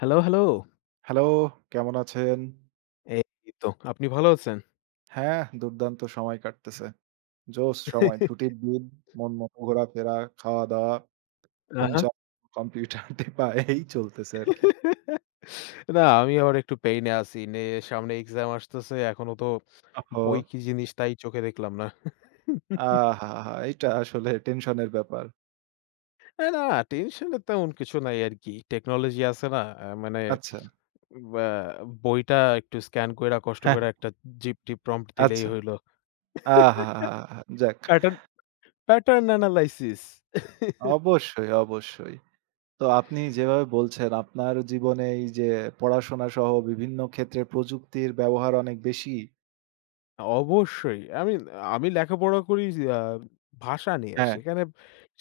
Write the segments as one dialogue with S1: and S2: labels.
S1: Hello, hello.
S2: Hello, কেমন আছেন?
S1: এই তো আপনি ভালো আছেন?
S2: হ্যাঁ, দুর্দান্ত সময় কাটতেছে। জোশ সময়। ছুটির দিন, মন মতো ঘোরাফেরা, খাওয়া-দাওয়া,
S1: আ
S2: ফোন
S1: হা।
S2: চালানো, কম্পিউটার টেপা এই চলতেছে আরকি।
S1: আমি আবার একটু পেইনে আছি। সামনে এক্সাম আসতেছে। এখনো তো
S2: ওহো!
S1: বই কি জিনিস তাই চোখে দেখলাম না।
S2: আহাহা! এইটা আসলে টেনশনের ব্যাপার।
S1: এ না টেনশনের তেমন কিছু নাই আরকি। টেকনোলজি আছে না? মানে
S2: আচ্ছা।
S1: বা বইটা একটু স্ক্যান কইরা কষ্ট
S2: হ্যাঁ,
S1: কইরা একটা GPT prompt দিলেই
S2: আচ্ছা।
S1: হইল।
S2: আহাহাহা! যাক।
S1: Pattern pattern analysis.
S2: অবশ্যই, অবশ্যই। তো আপনি যেভাবে বলছেন আপনার জীবনে এই যে পড়াশোনা সহ বিভিন্ন ক্ষেত্রে প্রযুক্তির ব্যবহার অনেক বেশি।
S1: অবশ্যই। আমি আমি লেখাপড়া করি আ ভাষা নিয়ে।
S2: হ্যাঁ।
S1: সেখানে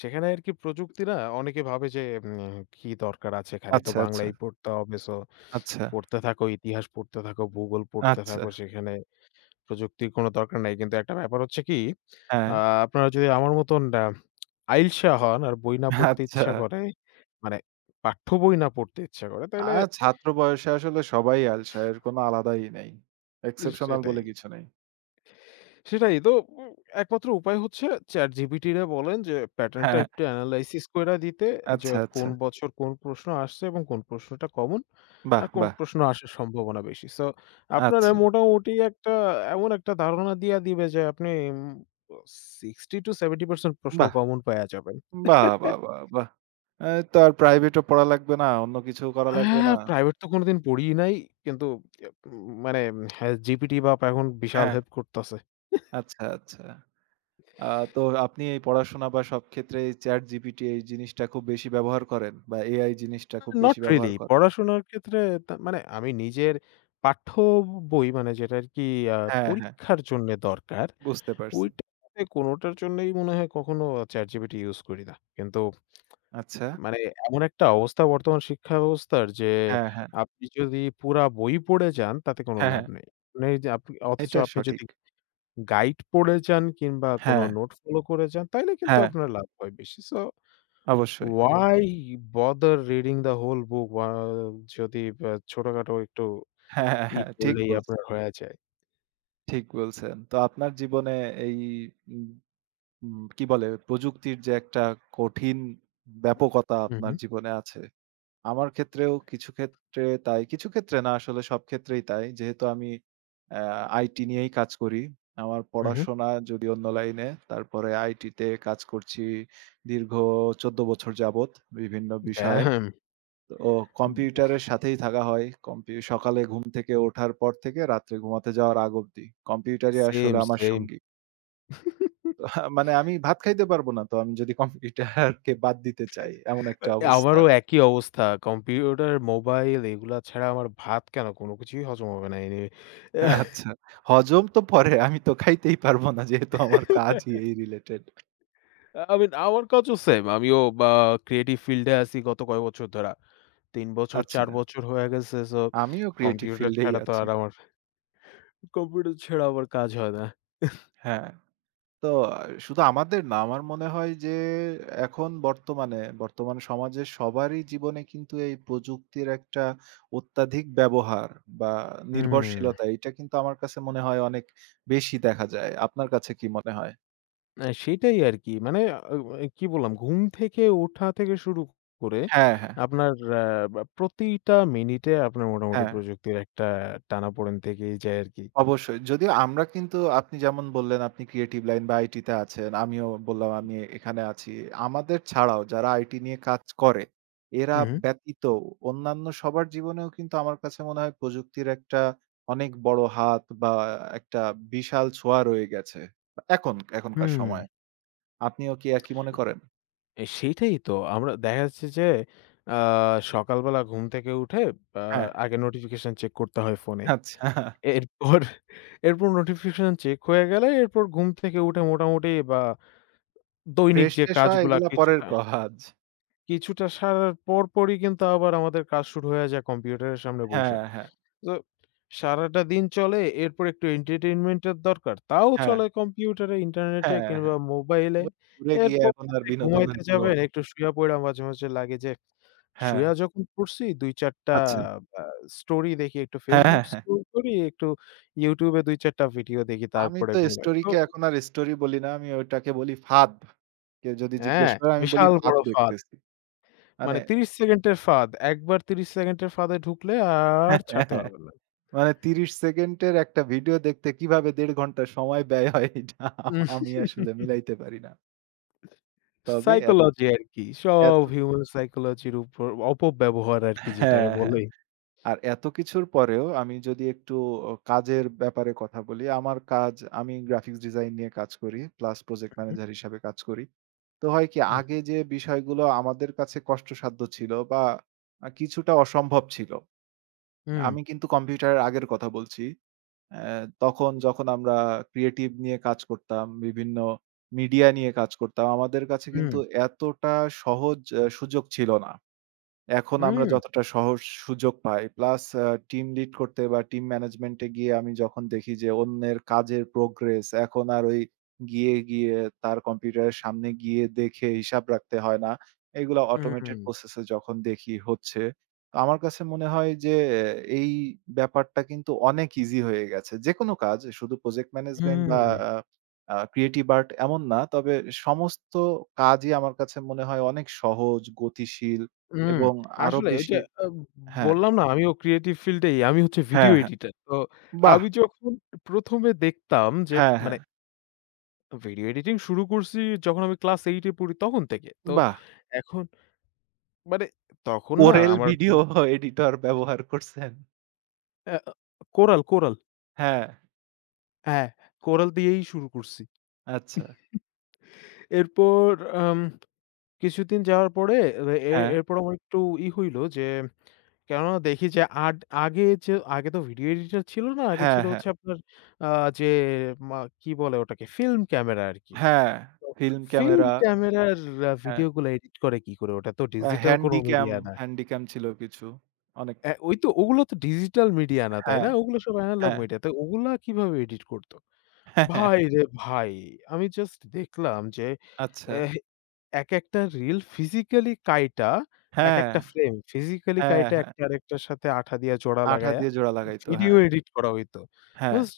S1: সেখানে আরকি প্রযুক্তি না, অনেকে ভাবে যে কি দরকার আছে, খালি তো
S2: আচ্ছা, আচ্ছা,
S1: বাংলাই পড়তে হবে। সো
S2: আচ্ছা,
S1: পড়তে থাকো, ইতিহাস পড়তে থাকো, ভূগোল পড়তে
S2: আচ্ছা।
S1: থাকো। সেখানে প্রযুক্তির কোনো দরকার নাই। কিন্তু একটা ব্যাপার হচ্ছে কি,
S2: হ্যাঁ।
S1: আ আপনারা যদি আমার মতন আইলশা হন আর বই না পড়তে
S2: আচ্ছা।
S1: ইচ্ছা করে, মানে পাঠ্য বই না পড়তে ইচ্ছা করে,
S2: আ
S1: তাইলে
S2: ছাত্র বয়সে আসলে সবাই আলসা। এর কোনো আলাদাই নেই। এক্সেপশনাল
S1: সেটাই।
S2: বলে কিছু নেই।
S1: সেটাই তো উ একমাত্র উপায় হচ্ছে ChatGPT রে বলেন যে প্যাটার্নটা
S2: হ্যাঁ,
S1: একটু এনালাইসিস কইরা দিতে, যে
S2: আচ্ছা, আচ্ছা।
S1: কোন বছর কোন প্রশ্ন আসছে এবং কোন প্রশ্নটা কমন
S2: বাহ!
S1: আর কোন
S2: বাহ!
S1: প্রশ্ন আসার সম্ভাবনা বেশি। সো আপনারা
S2: আচ্ছা।
S1: মোটামুটি এমন একটা ধারণা দিয়া দিবে যে আপনি 60 to 70% প্রশ্ন
S2: বাহ!
S1: কমন পায়া যাবেন।
S2: বাহ, বাহ, বাহ, বাহ! এ তো আর প্রাইভেটও পড়া লাগবে না, অন্য কিছুও করা লাগবে
S1: হ্যাঁ,
S2: না।
S1: প্রাইভেট তো কোনোদিন পড়িই নাই। কিন্তু এ উম মানে হ্যাঁ, GPT বাপ এখন বিশাল
S2: হ্যাঁ,
S1: হেল্প করতাছে।
S2: আচ্ছা, আচ্ছা। আ তো আপনি এই পড়াশোনা বা সব ক্ষেত্রে এই ChatGPT এই জিনিসটা খুব বেশি ব্যবহার করেন বা AI জিনিসটা খুব
S1: Not
S2: বেশি ব্যবহার
S1: really
S2: করেন।
S1: পড়াশোনার ক্ষেত্রে। মানে আমি নিজের পাঠ্য বই মানে যেটা আরকি আ
S2: হ্যাঁ, হ্যাঁ,
S1: পরীক্ষার জন্যে দরকার,
S2: বুঝতে পারছি।
S1: ওইটাতে কোনোটার জন্যই মনে হয় কখনো ChatGPT ইউজ করি না। কিন্তু
S2: আচ্ছা।
S1: মানে এমন একটা অবস্থা বর্তমান শিক্ষা ব্যবস্থার, যে
S2: হ্যাঁ, হ্যাঁ।
S1: আপনি যদি পুরা বই পড়ে যান তাতে কোনো
S2: হ্যাঁ,
S1: লাভ
S2: হ্যাঁ।
S1: নেই। মানে এই যে আপনি, অথচ
S2: এটা
S1: আপনি
S2: সঠিক।
S1: যদি গাইড পড়ে যান কিংবা কোনো
S2: হ্যাঁ,
S1: নোট ফলো করে যান, তাইলে কিন্তু
S2: হ্যাঁ,
S1: আপনার লাভ হয় বেশি। সো হুম।
S2: অবশ্যই।
S1: Why bother reading the whole book, বা যদি বা ছোটখাটো একটু
S2: হ্যাঁ, হ্যাঁ,
S1: ই
S2: হ্যাঁ।
S1: পড়লেই আপনার হয়ে যায়।
S2: ঠিক বলছেন। তো আপনার জীবনে এই উম উম কি বলে প্রযুক্তির যে একটা কঠিন ব্যাপকতা
S1: হু,
S2: আপনার
S1: হু,
S2: জীবনে আছে। আমার ক্ষেত্রেও কিছু ক্ষেত্রে তাই। কিছু ক্ষেত্রে না আসলে সব ক্ষেত্রেই তাই। যেহেতু আমি অ্যা আইটি নিয়েই কাজ করি। আমার
S1: হু, হু।
S2: পড়াশোনা যদি অন্য লাইনে, তারপরে আইটিতে কাজ করছি দীর্ঘ ১৪ বছর যাবত বিভিন্ন বিষয়ে।
S1: ড্যাম!
S2: ও কম্পিউটারের
S1: উফ
S2: সাথেই থাকা হয়। কম্পি সকালে ঘুম থেকে ওঠার পর থেকে রাত্রে ঘুমাতে যাওয়ার আগ অব্দি। কম্পিউটারই আসলে
S1: সেম,
S2: আমার
S1: সেম।
S2: সঙ্গী। তো মানে আমি ভাত খাইতে পারব না তো আমি যদি কম্পিউটারকে বাদ দিতে চাই, এমন একটা অবস্থা।
S1: আমারও একই অবস্থা। কম্পিউটার, মোবাইল এগুলা ছাড়া আমার ভাত কেন কোনো কিছুই হজম হবে না এনিওয়ে।
S2: আচ্ছা। হজম তো পরে আমি তো খাইতেই পারব না যেহেতু আমার কাজই এই রিলেটেড।
S1: I mean আমার কাছেও সেম। আমিও ক্রিয়েটিভ ফিল্ডে আছি গত কয়েক বছর ধরা। ৩ বছর
S2: আচ্ছা,
S1: ৪ বছর হয়ে গেছে। সো
S2: আমিও ক্রিয়েটিভ
S1: কম্পিউটার
S2: ফিল্ডেই
S1: ছাড়া তো
S2: আছি।
S1: আর আমার কম্পিউটার ছাড়া আমার কাজ হয় না।
S2: হ্যাঁ। তো শুধু আমাদের না আমার মনে হয় যে এখন বর্তমানে, বর্তমান সমাজে সবারই জীবনে কিন্তু এই প্রযুক্তির একটা অত্যাধিক ব্যবহার বা
S1: হুম।
S2: নির্ভরশীলতা এটা কিন্তু আমার কাছে মনে হয় অনেক বেশি দেখা যায়। আপনার কাছে কি মনে হয়?
S1: সেটাই আরকি। মানে এ কি বললাম? ঘুম থেকে ওঠা থেকে শুরু করে
S2: হ্যাঁ, হ্যাঁ,
S1: আপনার আ বা প্রতিটা মিনিটে আপনার মোটামুটি
S2: হ্যাঁ।
S1: প্রযুক্তির একটা টানাপোড়েন থেকেই যায় আরকি।
S2: অবশ্যই। যদিও আমরা কিন্তু আপনি যেমন বললেন আপনি ক্রিয়েটিভ লাইন বা আইটি তে আছেন। আমিও বললাম আমি এখানে আছি। আমাদের ছাড়াও যারা আইটি নিয়ে কাজ করে, এরা
S1: হুম, হুম।
S2: ব্যতীত অন্যান্য সবার জীবনেও কিন্তু আমার কাছে মনে হয় প্রযুক্তির একটা অনেক বড় হাত বা একটা বিশাল ছোঁয়া রয়ে গেছে। এখন এখনকার
S1: হুম,
S2: সময়ে। আপনিও কি একই মনে করেন?
S1: সেইটাই তো। আমরা দেখা যাচ্ছে যে আ সকালবেলা ঘুম থেকে উঠে আ
S2: হ্যাঁ,
S1: আগে নোটিফিকেশন চেক করতে হয় ফোনে।
S2: আচ্ছা।
S1: এরপর এরপর নোটিফিকেশন চেক হয়ে গেলে এরপর ঘুম থেকে উঠে মোটামুটি দৈনিক যে
S2: ফ্রেশ-ট্রেশ হওয়া
S1: কাজগুলা
S2: এগুলা পরের
S1: কিছুটা,
S2: কাজ।
S1: কিছুটা সারার পরপরই কিন্তু আবার আমাদের কাজ শুরু হয়ে যায় কম্পিউটারের সামনে বইসা।
S2: হ্যাঁ, হ্যাঁ,
S1: তো সারাটা দিন চলে, এরপর একটু entertainment এর দরকার। তাও
S2: হ্যাঁ,
S1: চলে কম্পিউটারে, ইন্টারনেটে
S2: হ্যাঁ,
S1: কিংবা
S2: হ্যাঁ।
S1: মোবাইলে।
S2: দূরে গিয়ে
S1: এরপর
S2: এখন আর
S1: রাতে
S2: বিনোদনের
S1: ঘুমাইতে
S2: কোনো
S1: যাবেন, একটু শুইয়া পইড়া মাঝে, মাঝে লাগে যে
S2: হ্যাঁ।
S1: শুইয়া যখন পড়ছি ২-৪ টা
S2: আচ্ছা।
S1: আ স্টোরি দেখি, একটু
S2: হ্যাঁ, হ্যাঁ,
S1: Facebook
S2: হ্যাঁ।
S1: স্ক্রল করি, একটু YouTube এ ২-৪ টা ভিডিও দেখি,
S2: আমি
S1: তারপরে
S2: তো
S1: ঘুমাই। তো
S2: স্টোরিকে এখন আর স্টোরি বলি না। আমি ওটাকে বলি ফাঁদ। কেউ যদি জিজ্ঞেস
S1: হ্যাঁ,
S2: করে আমি বলি
S1: বিশাল
S2: ফাঁদ
S1: বড় ফাঁদ।
S2: দেখতেছি। মানে
S1: মানে ৩০ সেকেন্ডের ফাঁদ। একবার ৩০ সেকেন্ডের ফাঁদে ঢুকলে আর
S2: হ্যাঁ, হ্যাঁ,
S1: ছাড়তে
S2: হ্যাঁ।
S1: পারবেন না।
S2: মানে ৩০ সেকেন্ডের একটা ভিডিও দেখতে কিভাবে ১.৫ ঘন্টা সময় ব্যয় হয় এটা
S1: উম,
S2: আমি আসলে মিলাইতে পারি না। তবে এত,
S1: সাইকোলজি আরকি। সব
S2: এত
S1: হিউমেন সাইকোলজির উপর অপব্যবহার আরকি যেটাকে
S2: হ্যাঁ, হ্যাঁ।
S1: বলে।
S2: আর এত কিছুর পরেও আমি যদি একটু কাজের ব্যাপারে কথা বলি, আমার কাজ আমি গ্রাফিক্স ডিজাইন নিয়ে কাজ করি। প্লাস প্রজেক্ট
S1: উহু,
S2: ম্যানেজার হিসাবে কাজ করি। তো হয় কি
S1: উহু,
S2: আগে যে বিষয়গুলো আমাদের কাছে কষ্টসাধ্য ছিল বা কিছুটা অসম্ভব ছিল।
S1: হুম,
S2: আমি কিন্তু কম্পিউটারের আগের কথা বলছি। অ্যা তখন যখন আমরা ক্রিয়েটিভ নিয়ে কাজ করতাম, বিভিন্ন মিডিয়া নিয়ে কাজ করতাম, আমাদের কাছে
S1: হুম,
S2: কিন্তু এতটা সহজ সুযোগ ছিল না। এখন আমরা
S1: হুম,
S2: যতটা সহজ সুযোগ পাই। প্লাস টিম লিড করতে বা টিম ম্যানেজমেন্ট এ গিয়ে আমি যখন দেখি যে অন্যের কাজের প্রোগ্রেস এখন আর ওই গিয়ে তার কম্পিউটারের সামনে গিয়ে দেখে হিসাব রাখতে হয় না। এগুলা অটোমেটেড
S1: হুম,
S2: প্রসেস এ যখন দেখি হচ্ছে। তো আমার কাছে মনে হয় যে আহ, এই ব্যাপারটা কিন্তু অনেক ইজি হয়ে গেছে। যেকোনো কাজ শুধু প্রজেক্ট ম্যানেজমেন্ট বা
S1: হুম,
S2: আ আ ক্রিয়েটিভ আর্ট এমন না। তবে সমস্ত কাজই আমার কাছে মনে হয় অনেক সহজ, গতিশীল
S1: হুম।
S2: এবং আরো
S1: আসলে ওই যে
S2: বেশি
S1: আ
S2: হ্যাঁ,
S1: বললাম না আমিও ক্রিয়েটিভ ফিল্ডেই, আমি হচ্ছে ভিডিও
S2: হ্যাঁ, হ্যাঁ।
S1: এডিটর। তো
S2: বাহ!
S1: আমি যখন ১ম এ দেখতাম যে
S2: হ্যাঁ, হ্যাঁ।
S1: মানে ভিডিও এডিটিং শুরু করছি যখন আমি ক্লাস 8 এ পড়ি তখন থেকে। তো
S2: বাহ!
S1: এখন মানে তখন না
S2: কোরেল
S1: আমার
S2: ভিডিও এডিটর ব্যবহার করছেন?
S1: আ কোরাল, কোরাল।
S2: হ্যাঁ,
S1: হ্যাঁ, কোরাল দিয়েই শুরু করছি।
S2: আচ্ছা।
S1: এরপর আম কিছুদিন যাওয়ার পরে এ এ-
S2: হ্যাঁ,
S1: এরপর আমার একটু ই হইল যে কেননা দেখি যে আগে তো ভিডিও এডিটর ছিল না। আগে
S2: হ্যাঁ,
S1: ছিল
S2: হ্যাঁ,
S1: হচ্ছে আপনার আ যে মা কি বলে ওটাকে? ফিল্ম ক্যামেরা আরকি।
S2: হ্যাঁ।
S1: তো
S2: ফিল্ম
S1: ফিল্ম
S2: ক্যামেরা,
S1: ক্যামেরার
S2: হ্যাঁ,
S1: ভিডিও গুলা এডিট করে কি করে? ওটা তো
S2: বা
S1: ডিজিটাল কোন
S2: হ্যান্ডিক্যাম,
S1: মিডিয়া না।
S2: হ্যান্ডিক্যাম ছিল কিছু। অনেক
S1: ওই তো, ওগুলো তো ডিজিটাল মিডিয়া না, তাই
S2: হ্যাঁ,
S1: না? ওগুলো সব এনালগ
S2: হ্যাঁ,
S1: মিডিয়া। তো ওগুলা কিভাবে এডিট করত?
S2: হ্যাঁ, হ্যাঁ।
S1: ভাই রে ভাই! আমি জাস্ট দেখলাম যে
S2: আচ্ছা।
S1: এহ একেকটা রিল ফিজিক্যালি কাইটা,
S2: হ্যাঁ,
S1: একেকটা ফ্রেম ফিজিক্যালি
S2: হ্যাঁ,
S1: কাইটা
S2: হ্যাঁ।
S1: একটা আরেকটার সাথে আঠা দিয়া জোড়া
S2: আঠা
S1: লাগায়া
S2: দিয়ে জোড়া লাগাইতো।
S1: ভিডিও
S2: হ্যাঁ,
S1: এডিট করা হইতো।
S2: হ্যাঁ,
S1: জাস্ট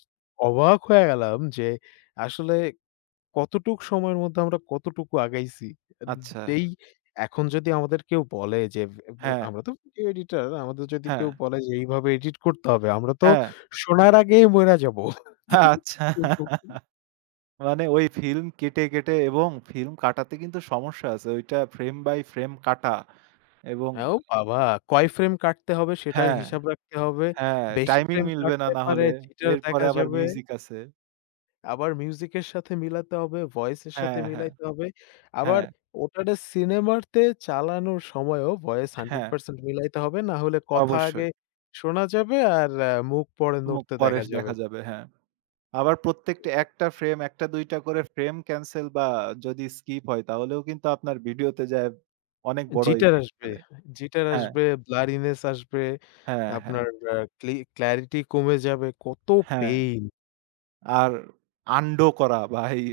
S1: অবাক হয়ে গেলাম যে আসলে কতটুক সময়ের মধ্যে আমরা কতটুকু আগাইছি। এন
S2: আচ্ছা।
S1: এই এখন যদি আমাদের কেউ বলে যে
S2: হ্যাঁ,
S1: আমরা তো ভিডিও এডিটর, আমাদের যদি
S2: হ্যাঁ,
S1: কেউ বলে যে এইভাবে এডিট করতে হবে, আমরা তো
S2: হ্যাঁ,
S1: শোনার আগেই মইরা যাবো।
S2: হ্যাঁ, আচ্ছা। মানে ওই ফিল্ম কেটে, কেটে এবং ফিল্ম কাটাতে কিন্তু সমস্যা আছে। ওইটা ফ্রেম বাই ফ্রেম কাটা এবং
S1: হ্যাঁ, ও বাবা! কয় ফ্রেম কাটতে হবে সেটার
S2: হ্যাঁ,
S1: হিসাব রাখতে হবে।
S2: হ্যাঁ,
S1: বেশি
S2: টাইমিং
S1: ফ্রেম
S2: মিলবে না,
S1: কাটলে
S2: না
S1: পারে
S2: হলে।
S1: জিটার
S2: এরপরে
S1: দেখা
S2: আবার
S1: যাবে।
S2: মিউজিক আছে।
S1: আবার মিউজিকের সাথে মিলাতে হবে, ভয়েসের সাথে
S2: হ্যাঁ, হ্যাঁ,
S1: মিলাইতে হবে। আবার
S2: হ্যাঁ,
S1: ওটারে সিনেমাতে চালানোর সময়ও ভয়েস
S2: হ্যাঁ,
S1: 100% মিলাইতে হবে। না হলে কথা
S2: অবশ্যই।
S1: আগে শোনা যাবে আর মুখ পরে
S2: মুখ
S1: নড়তে
S2: পরে
S1: দেখা যাবে।
S2: দেখা যাবে, হ্যাঁ। আবার প্রত্যেকটা একটা ফ্রেম ১ টা ২ টা করে ফ্রেম ক্যানসেল বা যদি স্কিপ হয় তাহলেও কিন্তু আপনার ভিডিওতে যায় অনেক বড়
S1: জিটার
S2: ইফেক্ট
S1: আসবে,
S2: ফেলে।
S1: জিটার
S2: হ্যাঁ,
S1: আসবে, ব্লারিনেস আসবে,
S2: হ্যাঁ, হ্যাঁ,
S1: আপনার আ ক্লি ক্লারিটি কমে যাবে। কত
S2: হ্যাঁ।
S1: পেইন!
S2: আর আন্ডো করা বা এই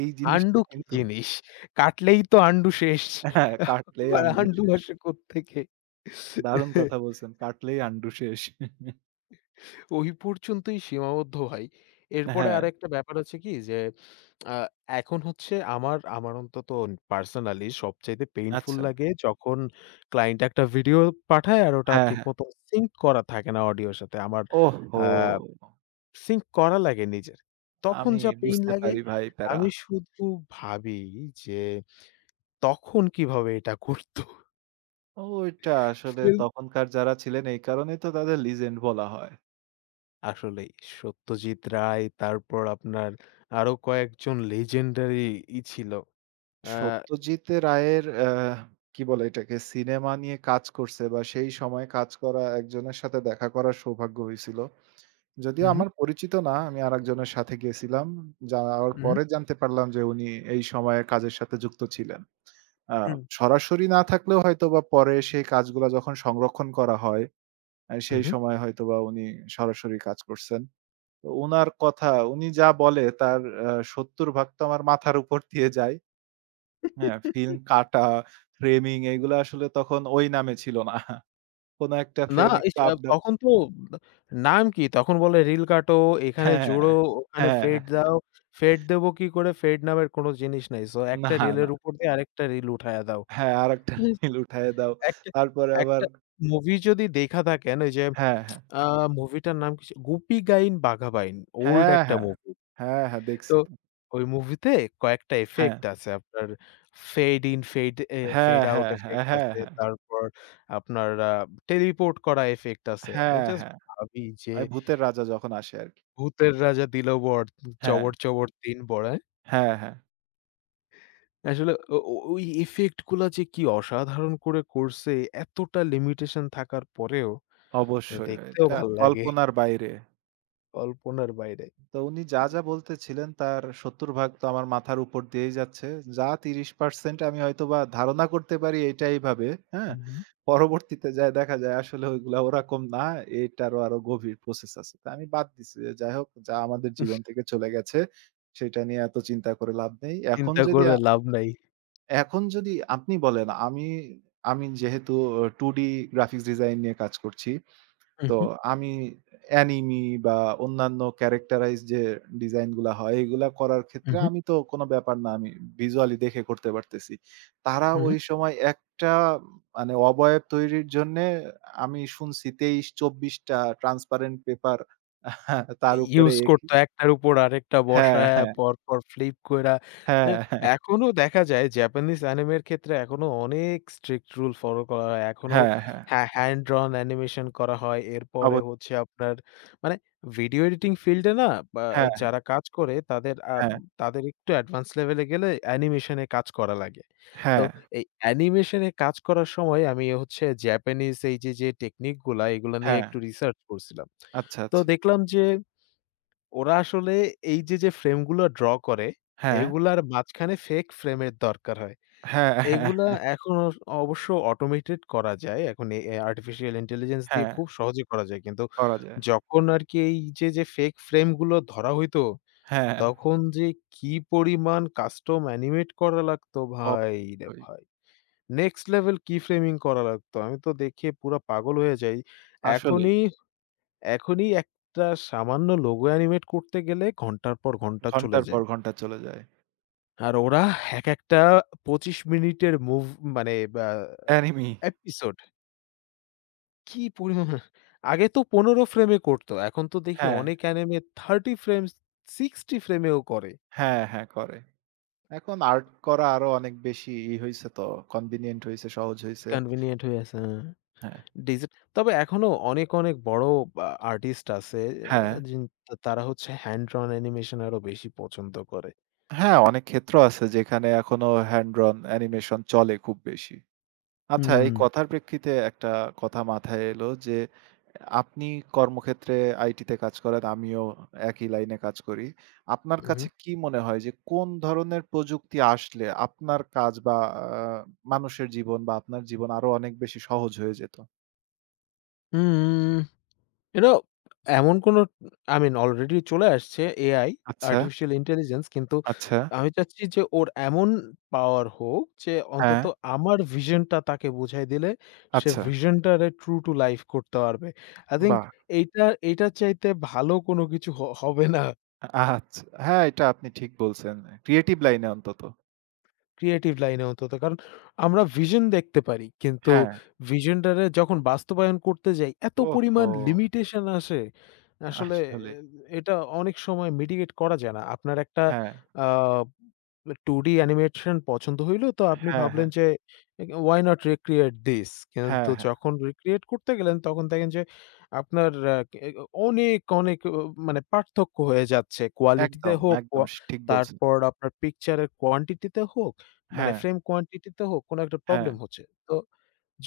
S2: এই জিনিসটা
S1: আন্ডু কি
S2: কিন্তু
S1: জিনিস? কাটলেই তো আন্ডু শেষ।
S2: হ্যাঁ, কাটলেই
S1: আবার
S2: আন্ডু
S1: আন্ডু
S2: শেষ।
S1: আসে কোত্থেকে?
S2: দারুণ কথা বলছেন। কাটলেই আন্ডু শেষ।
S1: ওই পর্যন্তই সীমাবদ্ধ ভাই। এরপরে
S2: হ্যাঁ,
S1: আরেকটা ব্যাপার আছে কি যে আ এখন হচ্ছে আমার আমার অন্তত পার্সোনালি সবচাইতে পেইনফুল
S2: আচ্ছা।
S1: লাগে যখন ক্লায়েন্ট একটা ভিডিও পাঠায় আর ওটা
S2: হ্যাঁ, হ্যাঁ।
S1: ঠিকমতো সিঙ্ক করা থাকে না অডিওর সাথে। আমার
S2: ওহহো!
S1: আ সিঙ্ক করা লাগে নিজের। তখন
S2: আমি
S1: যা পেইন
S2: বুঝতে
S1: লাগে,
S2: পারি ভাই প্যারা।
S1: আমি শুধু ভাবি যে তখন কিভাবে এটা করত?
S2: ওইটা আসলে
S1: ফিল্ম
S2: তখনকার যারা ছিলেন এই কারণেই তো তাদের লিজেন্ড বলা হয়।
S1: আসলেই সত্যজিৎ রায়, তারপর আপনার আরো কয়েকজন legendary ই ছিল। আ
S2: সত্যজিৎ রায়ের কি বলে এটাকে? সিনেমা নিয়ে কাজ করছে বা সেই সময়ে কাজ করা একজনের সাথে দেখা করার সৌভাগ্য হইছিল। যদিও
S1: উহু,
S2: আমার পরিচিত না, আমি আরেকজনের সাথে গেছিলাম। যাওয়ার
S1: উহু,
S2: পরে জানতে পারলাম যে উনি এই সময়ে কাজের সাথে যুক্ত ছিলেন। আ
S1: হুম,
S2: সরাসরি না থাকলেও হয়তোবা পরে সেই কাজগুলা যখন সংরক্ষণ করা হয়, সেই
S1: উহু।
S2: সময় হয়তোবা উনি সরাসরি কাজ করছেন। তো উনার কথা উনি যা বলে তার ৭০ ভাগ তো আমার মাথার উপর দিয়ে যায়। হ্যাঁ? ফিল্ম কাটা, ফ্রেমিং এগুলা আসলে তখন ওই নামে ছিল না। কোন একটা
S1: না
S2: ফ্রেম
S1: ইস
S2: একটু
S1: আ
S2: আপ ডাউন
S1: তখন তো নাম কি? তখন বলে রিল কাটো, এখানে
S2: হ্যাঁ,
S1: জোড়ো, ওখানে
S2: হ্যাঁ,
S1: ফেড
S2: হ্যাঁ।
S1: দাও। ফেড দেবো কি করে? ফেড নামের কোনো জিনিস নাই। সো একটা
S2: না, না।
S1: রিলের উপর দিয়ে আরেকটা রিল উঠায়া দাও।
S2: হ্যাঁ, আরেকটা
S1: হুম।
S2: রিল উঠায়ে দাও।
S1: একটা
S2: তারপরে আবার
S1: একটা মুভি যদি দেইখা থাকেন ওই যে
S2: হ্যাঁ, হ্যাঁ।
S1: আ মুভিটার নাম কি ছি, 'গুপি গাইন বাঘা বাইন'। ওল্ড
S2: হ্যাঁ,
S1: একটা
S2: হ্যাঁ।
S1: মুভি।
S2: হ্যাঁ, হ্যাঁ
S1: তো
S2: দেখছি তো।
S1: ওই মুভিতে কয়েকটা
S2: হ্যাঁ।
S1: ইফেক্ট আছে। আপনার ফেড ইন,
S2: হ্যাঁ,
S1: ফেড আউট
S2: হ্যাঁ, হ্যাঁ,
S1: ইফেক্ট
S2: হ্যাঁ,
S1: আছে।
S2: হ্যাঁ।
S1: তারপর আপনার টেলিপোর্ট করা ইফেক্ট আছে। আমি
S2: হ্যাঁ,
S1: জাস্ট
S2: হ্যাঁ।
S1: ভাবি যে
S2: ওই ভূতের রাজা যখন আসে আরকি।
S1: ভূতের রাজা দিল বর,
S2: হ্যাঁ,
S1: চবর, চবর দিন বড়ায়।
S2: হ্যাঁ, হ্যাঁ।
S1: আসলে ও ও ওই ইফেক্ট গুলা যে কি অসাধারণ করে করছে এতটা লিমিটেশন থাকার পরেও,
S2: অবশ্যই
S1: দেখতেও
S2: এটা
S1: ভাল লাগে,
S2: কল্পনার বাইরে।
S1: কল্পনার বাইরে।
S2: তো উনি যা বলতেছিলেন তার ৭০ ভাগ তো আমার মাথার উপর দিয়েই যাচ্ছে। যা ৩০% আমি হয়তোবা ধারণা করতে পারি এটা এইভাবে, হ্যাঁ?
S1: হুম।
S2: পরবর্তীতে যায়ে দেখা যায় আসলে ওইগুলা ওরকম না, এটারও আরো গভীর প্রসেস আছে। তো আমি বাদ দিছি যে যাই হোক যা আমাদের জীবন থেকে চলে গেছে সেটা নিয়ে এত চিন্তা করে লাভ নেই। এখন
S1: চিন্তা
S2: যদি
S1: করে লাভ নাই।
S2: এখন যদি আপনি বলেন আমি যেহেতু 2D গ্রাফিক্স ডিজাইন নিয়ে কাজ করছি।
S1: হু,
S2: তো
S1: হু,
S2: আমি অ্যানিমি বা অন্যান্য ক্যারেক্টারাইজ যে ডিজাইন গুলা হয় এগুলা করার
S1: হু,
S2: ক্ষেত্রে
S1: হু,
S2: আমি তো কোনো ব্যাপার না। আমি ভিজুয়ালি দেখে করতে পারতেছি। তারা
S1: হু।
S2: ওই সময় একটা মানে অবয়ব তৈরির জন্যে আমি শুনছি ২৩-২৪ টা ট্রান্সপারেন্ট পেপার
S1: ই
S2: তার উপরে
S1: ইউজ
S2: এঁকে
S1: করতো একটার উপর আরেকটা
S2: হ্যাঁ,
S1: বসায়া
S2: হ্যাঁ,
S1: পরপর ফ্লিপ কইরা।
S2: হ্যাঁ,
S1: অ্যা
S2: হ্যাঁ,
S1: এখনো দেখা যায় জাপানিজ অ্যানিমের ক্ষেত্রে এখনো অনেক স্ট্রিক্ট রুল ফলো করা হয়। এখনো
S2: হ্যাঁ, হ্যাঁ,
S1: হ্যান্ড drawn অ্যানিমেশন করা হয়। এরপরে
S2: অব
S1: হচ্ছে আপনার মানে ভিডিও এডিটিং ফিল্ডে না বা
S2: হ্যাঁ,
S1: যারা কাজ করে
S2: হ্যাঁ,
S1: তাদের একটু অ্যাডভান্স লেভেলে গেলে অ্যানিমেশন এ কাজ করা লাগে। তো
S2: হ্যাঁ,
S1: এই অ্যানিমেশন এ কাজ করার সময় আমি হচ্ছে জাপানিজ এই যে টেকনিক গুলা এগুলা নিয়ে
S2: হ্যাঁ।
S1: একটু রিসার্চ করছিলাম।
S2: আচ্ছা,
S1: তো
S2: আচ্ছা।
S1: দেখলাম যে ওরা আসলে এই যে ফ্রেম গুলো ড্র করে,
S2: হ্যাঁ,
S1: এগুলার মাঝখানে ফেক ফ্রেমের দরকার হয়।
S2: হ্যাঁ, হ্যাঁ,
S1: এগুলা এখন অস অবশ্য অটোমেটেড করা যায়। এখন এ এ আর্টিফিশিয়াল ইন্টেলিজেন্স দিয়ে
S2: হ্যাঁ,
S1: খুব সহজে করা যায়। কিন্তু
S2: করা যায়।
S1: যখন আরকি এই যে ফেক ফ্রেম গুলো ধরা হইতো,
S2: হ্যাঁ,
S1: তখন কি পরিমাণ কাস্টম অ্যানিমেট করা লাগতো ভাইরে
S2: অবশ্যই।
S1: ভাই! নেক্সট লেভেল keyframing করা লাগতো। আমি তো দেখে পুরা পাগল হয়ে যাই।
S2: আসলেই
S1: এখনই এখনই একটা সামান্য লোগো অ্যানিমেট করতে গেলে ঘন্টার পর ঘন্টা চলে
S2: ঘন্টার পর
S1: যায়।
S2: ঘন্টা চলে যায়।
S1: আর ওরা একেকটা ২৫ মিনিটের মুভ মানে বা
S2: অ্যানিমি
S1: এপিসোড কি পরিমাণ, আগে তো ১৫ ফ্রেমে করত। এখন তো দেখি
S2: হ্যাঁ,
S1: অনেক অ্যানিমে 30 ফ্রেমস 60 ফ্রেমেও করে।
S2: হ্যাঁ, হ্যাঁ, করে। এখন আর্ট করা আরো অনেক বেশি ই হইছে তো কনভিনিয়েন্ট হইছে, সহজ হইছে।
S1: কনভিনিয়েন্ট হয়ে আছে। হ্যাঁ।
S2: হ্যাঁ,
S1: ডিজি তবে এখনো অনেক, অনেক বড় আর্টিস্ট আছে,
S2: হ্যাঁ,
S1: আ যিন তারা হচ্ছে হ্যান্ড drawn অ্যানিমেশন আরো বেশি পছন্দ করে।
S2: হ্যাঁ, অনেক ক্ষেত্র আছে যেখানে এখনো হ্যান্ড রন অ্যানিমেশন চলে খুব বেশি। আচ্ছা, এই
S1: হুম।
S2: কথার প্রেক্ষিতে একটা কথা মাথায় এলো যে, আপনি কর্মক্ষেত্রে আইটিতে কাজ করেন, আমিও একই লাইনে কাজ করি। আপনার কাছে
S1: উহু।
S2: কি মনে হয় যে কোন ধরনের প্রযুক্তি আসলে আপনার কাজ বা আ মানুষের জীবন বা আপনার জীবন আরো অনেক বেশি সহজ হয়ে যেত?
S1: হুম। You know, এমন কোনো, I mean অলরেডি চলে আসছে AI,
S2: আচ্ছা,
S1: আর্টিফিশিয়াল ইন্টেলিজেন্স। কিন্তু
S2: আচ্ছা,
S1: আমি চাচ্ছি যে ওর এমন পাওয়ার হোক যে অন্তত
S2: হ্যাঁ,
S1: আমার ভিশনটা তাকে বুঝাই দিলে সে
S2: আচ্ছা,
S1: ভিশনটারে true to life করতে পারবে। I think
S2: বাহ!
S1: এইটা, এইটার চাইতে ভালো কোনো কিছু হবে না।
S2: আচ্ছা, হ্যাঁ, এটা আপনি ঠিক বলছেন। ক্রিয়েটিভ লাইনে অন্তত।
S1: ক্রিয়েটিভ লাইনে অন্তত। কারণ আমরা ভিশন দেখতে পারি। কিন্তু
S2: হ্যাঁ,
S1: ভিশনটারে যখন বাস্তবায়ন করতে যাই এত পরিমাণ
S2: ওহহো!
S1: লিমিটেশন আসে, আসলে
S2: আসলে।
S1: এ এটা অনেক সময় মিটিগেট করা যায় না। আপনার একটা
S2: হ্যাঁ,
S1: আ 2D অ্যানিমেশন পছন্দ হইলো তো আপনি
S2: হ্যাঁ, হ্যাঁ,
S1: ভাবলেন
S2: হ্যাঁ,
S1: যে why not recreate this? কিন্তু
S2: হ্যাঁ।
S1: যখন রিক্রিয়েট করতে গেলেন তখন দেখেন যে আপনার আ এ অনেক, অনেক অ মানে পার্থক্য হয়ে যাচ্ছে। কোয়ালিটিতে
S2: একদম,
S1: হোক,
S2: একদম স ঠিক বলছেন।
S1: তারপর আপনার পিকচারের কোয়ান্টিটিতে হোক। মানে
S2: হ্যাঁ,
S1: ফ্রেম কোয়ান্টিটি তে হোক কোনো একটা
S2: হ্যাঁ,
S1: প্রবলেম হচ্ছে। তো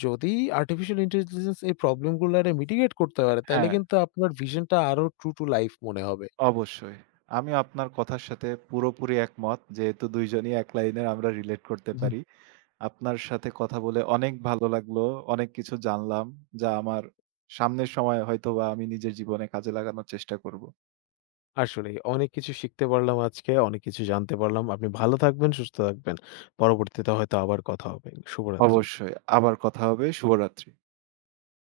S1: যদি আর্টিফিশিয়াল ইন্টেলিজেন্স এই প্রবলেম গুলারে মিটিগেট করতে পারে, তাইলে
S2: হ্যাঁ,
S1: কিন্তু আপনার ভিশনটা আরো ট্রু টু লাইফ মনে হবে।
S2: অবশ্যই। আমিও আপনার কথার সাথে পুরোপুরি একমত। যেহেতু ২ জনই এক লাইনের আমরা রিলেট করতে
S1: হুম।
S2: পারি। আপনার সাথে কথা বলে অনেক ভালো লাগলো। অনেক কিছু জানলাম যা আমার সামনের সময়ে হয়তোবা আমি নিজের জীবনে কাজে লাগানোর চেষ্টা করব।
S1: আসলেই অনেক কিছু শিখতে পারলাম আজকে, অনেক কিছু জানতে পারলাম। আপনি ভালো থাকবেন, সুস্থ থাকবেন। পরবর্তীতে হয়তো আবার কথা হবে। শুভরাত্রি।
S2: অবশ্যই আবার কথা হবে। শুভরাত্রি।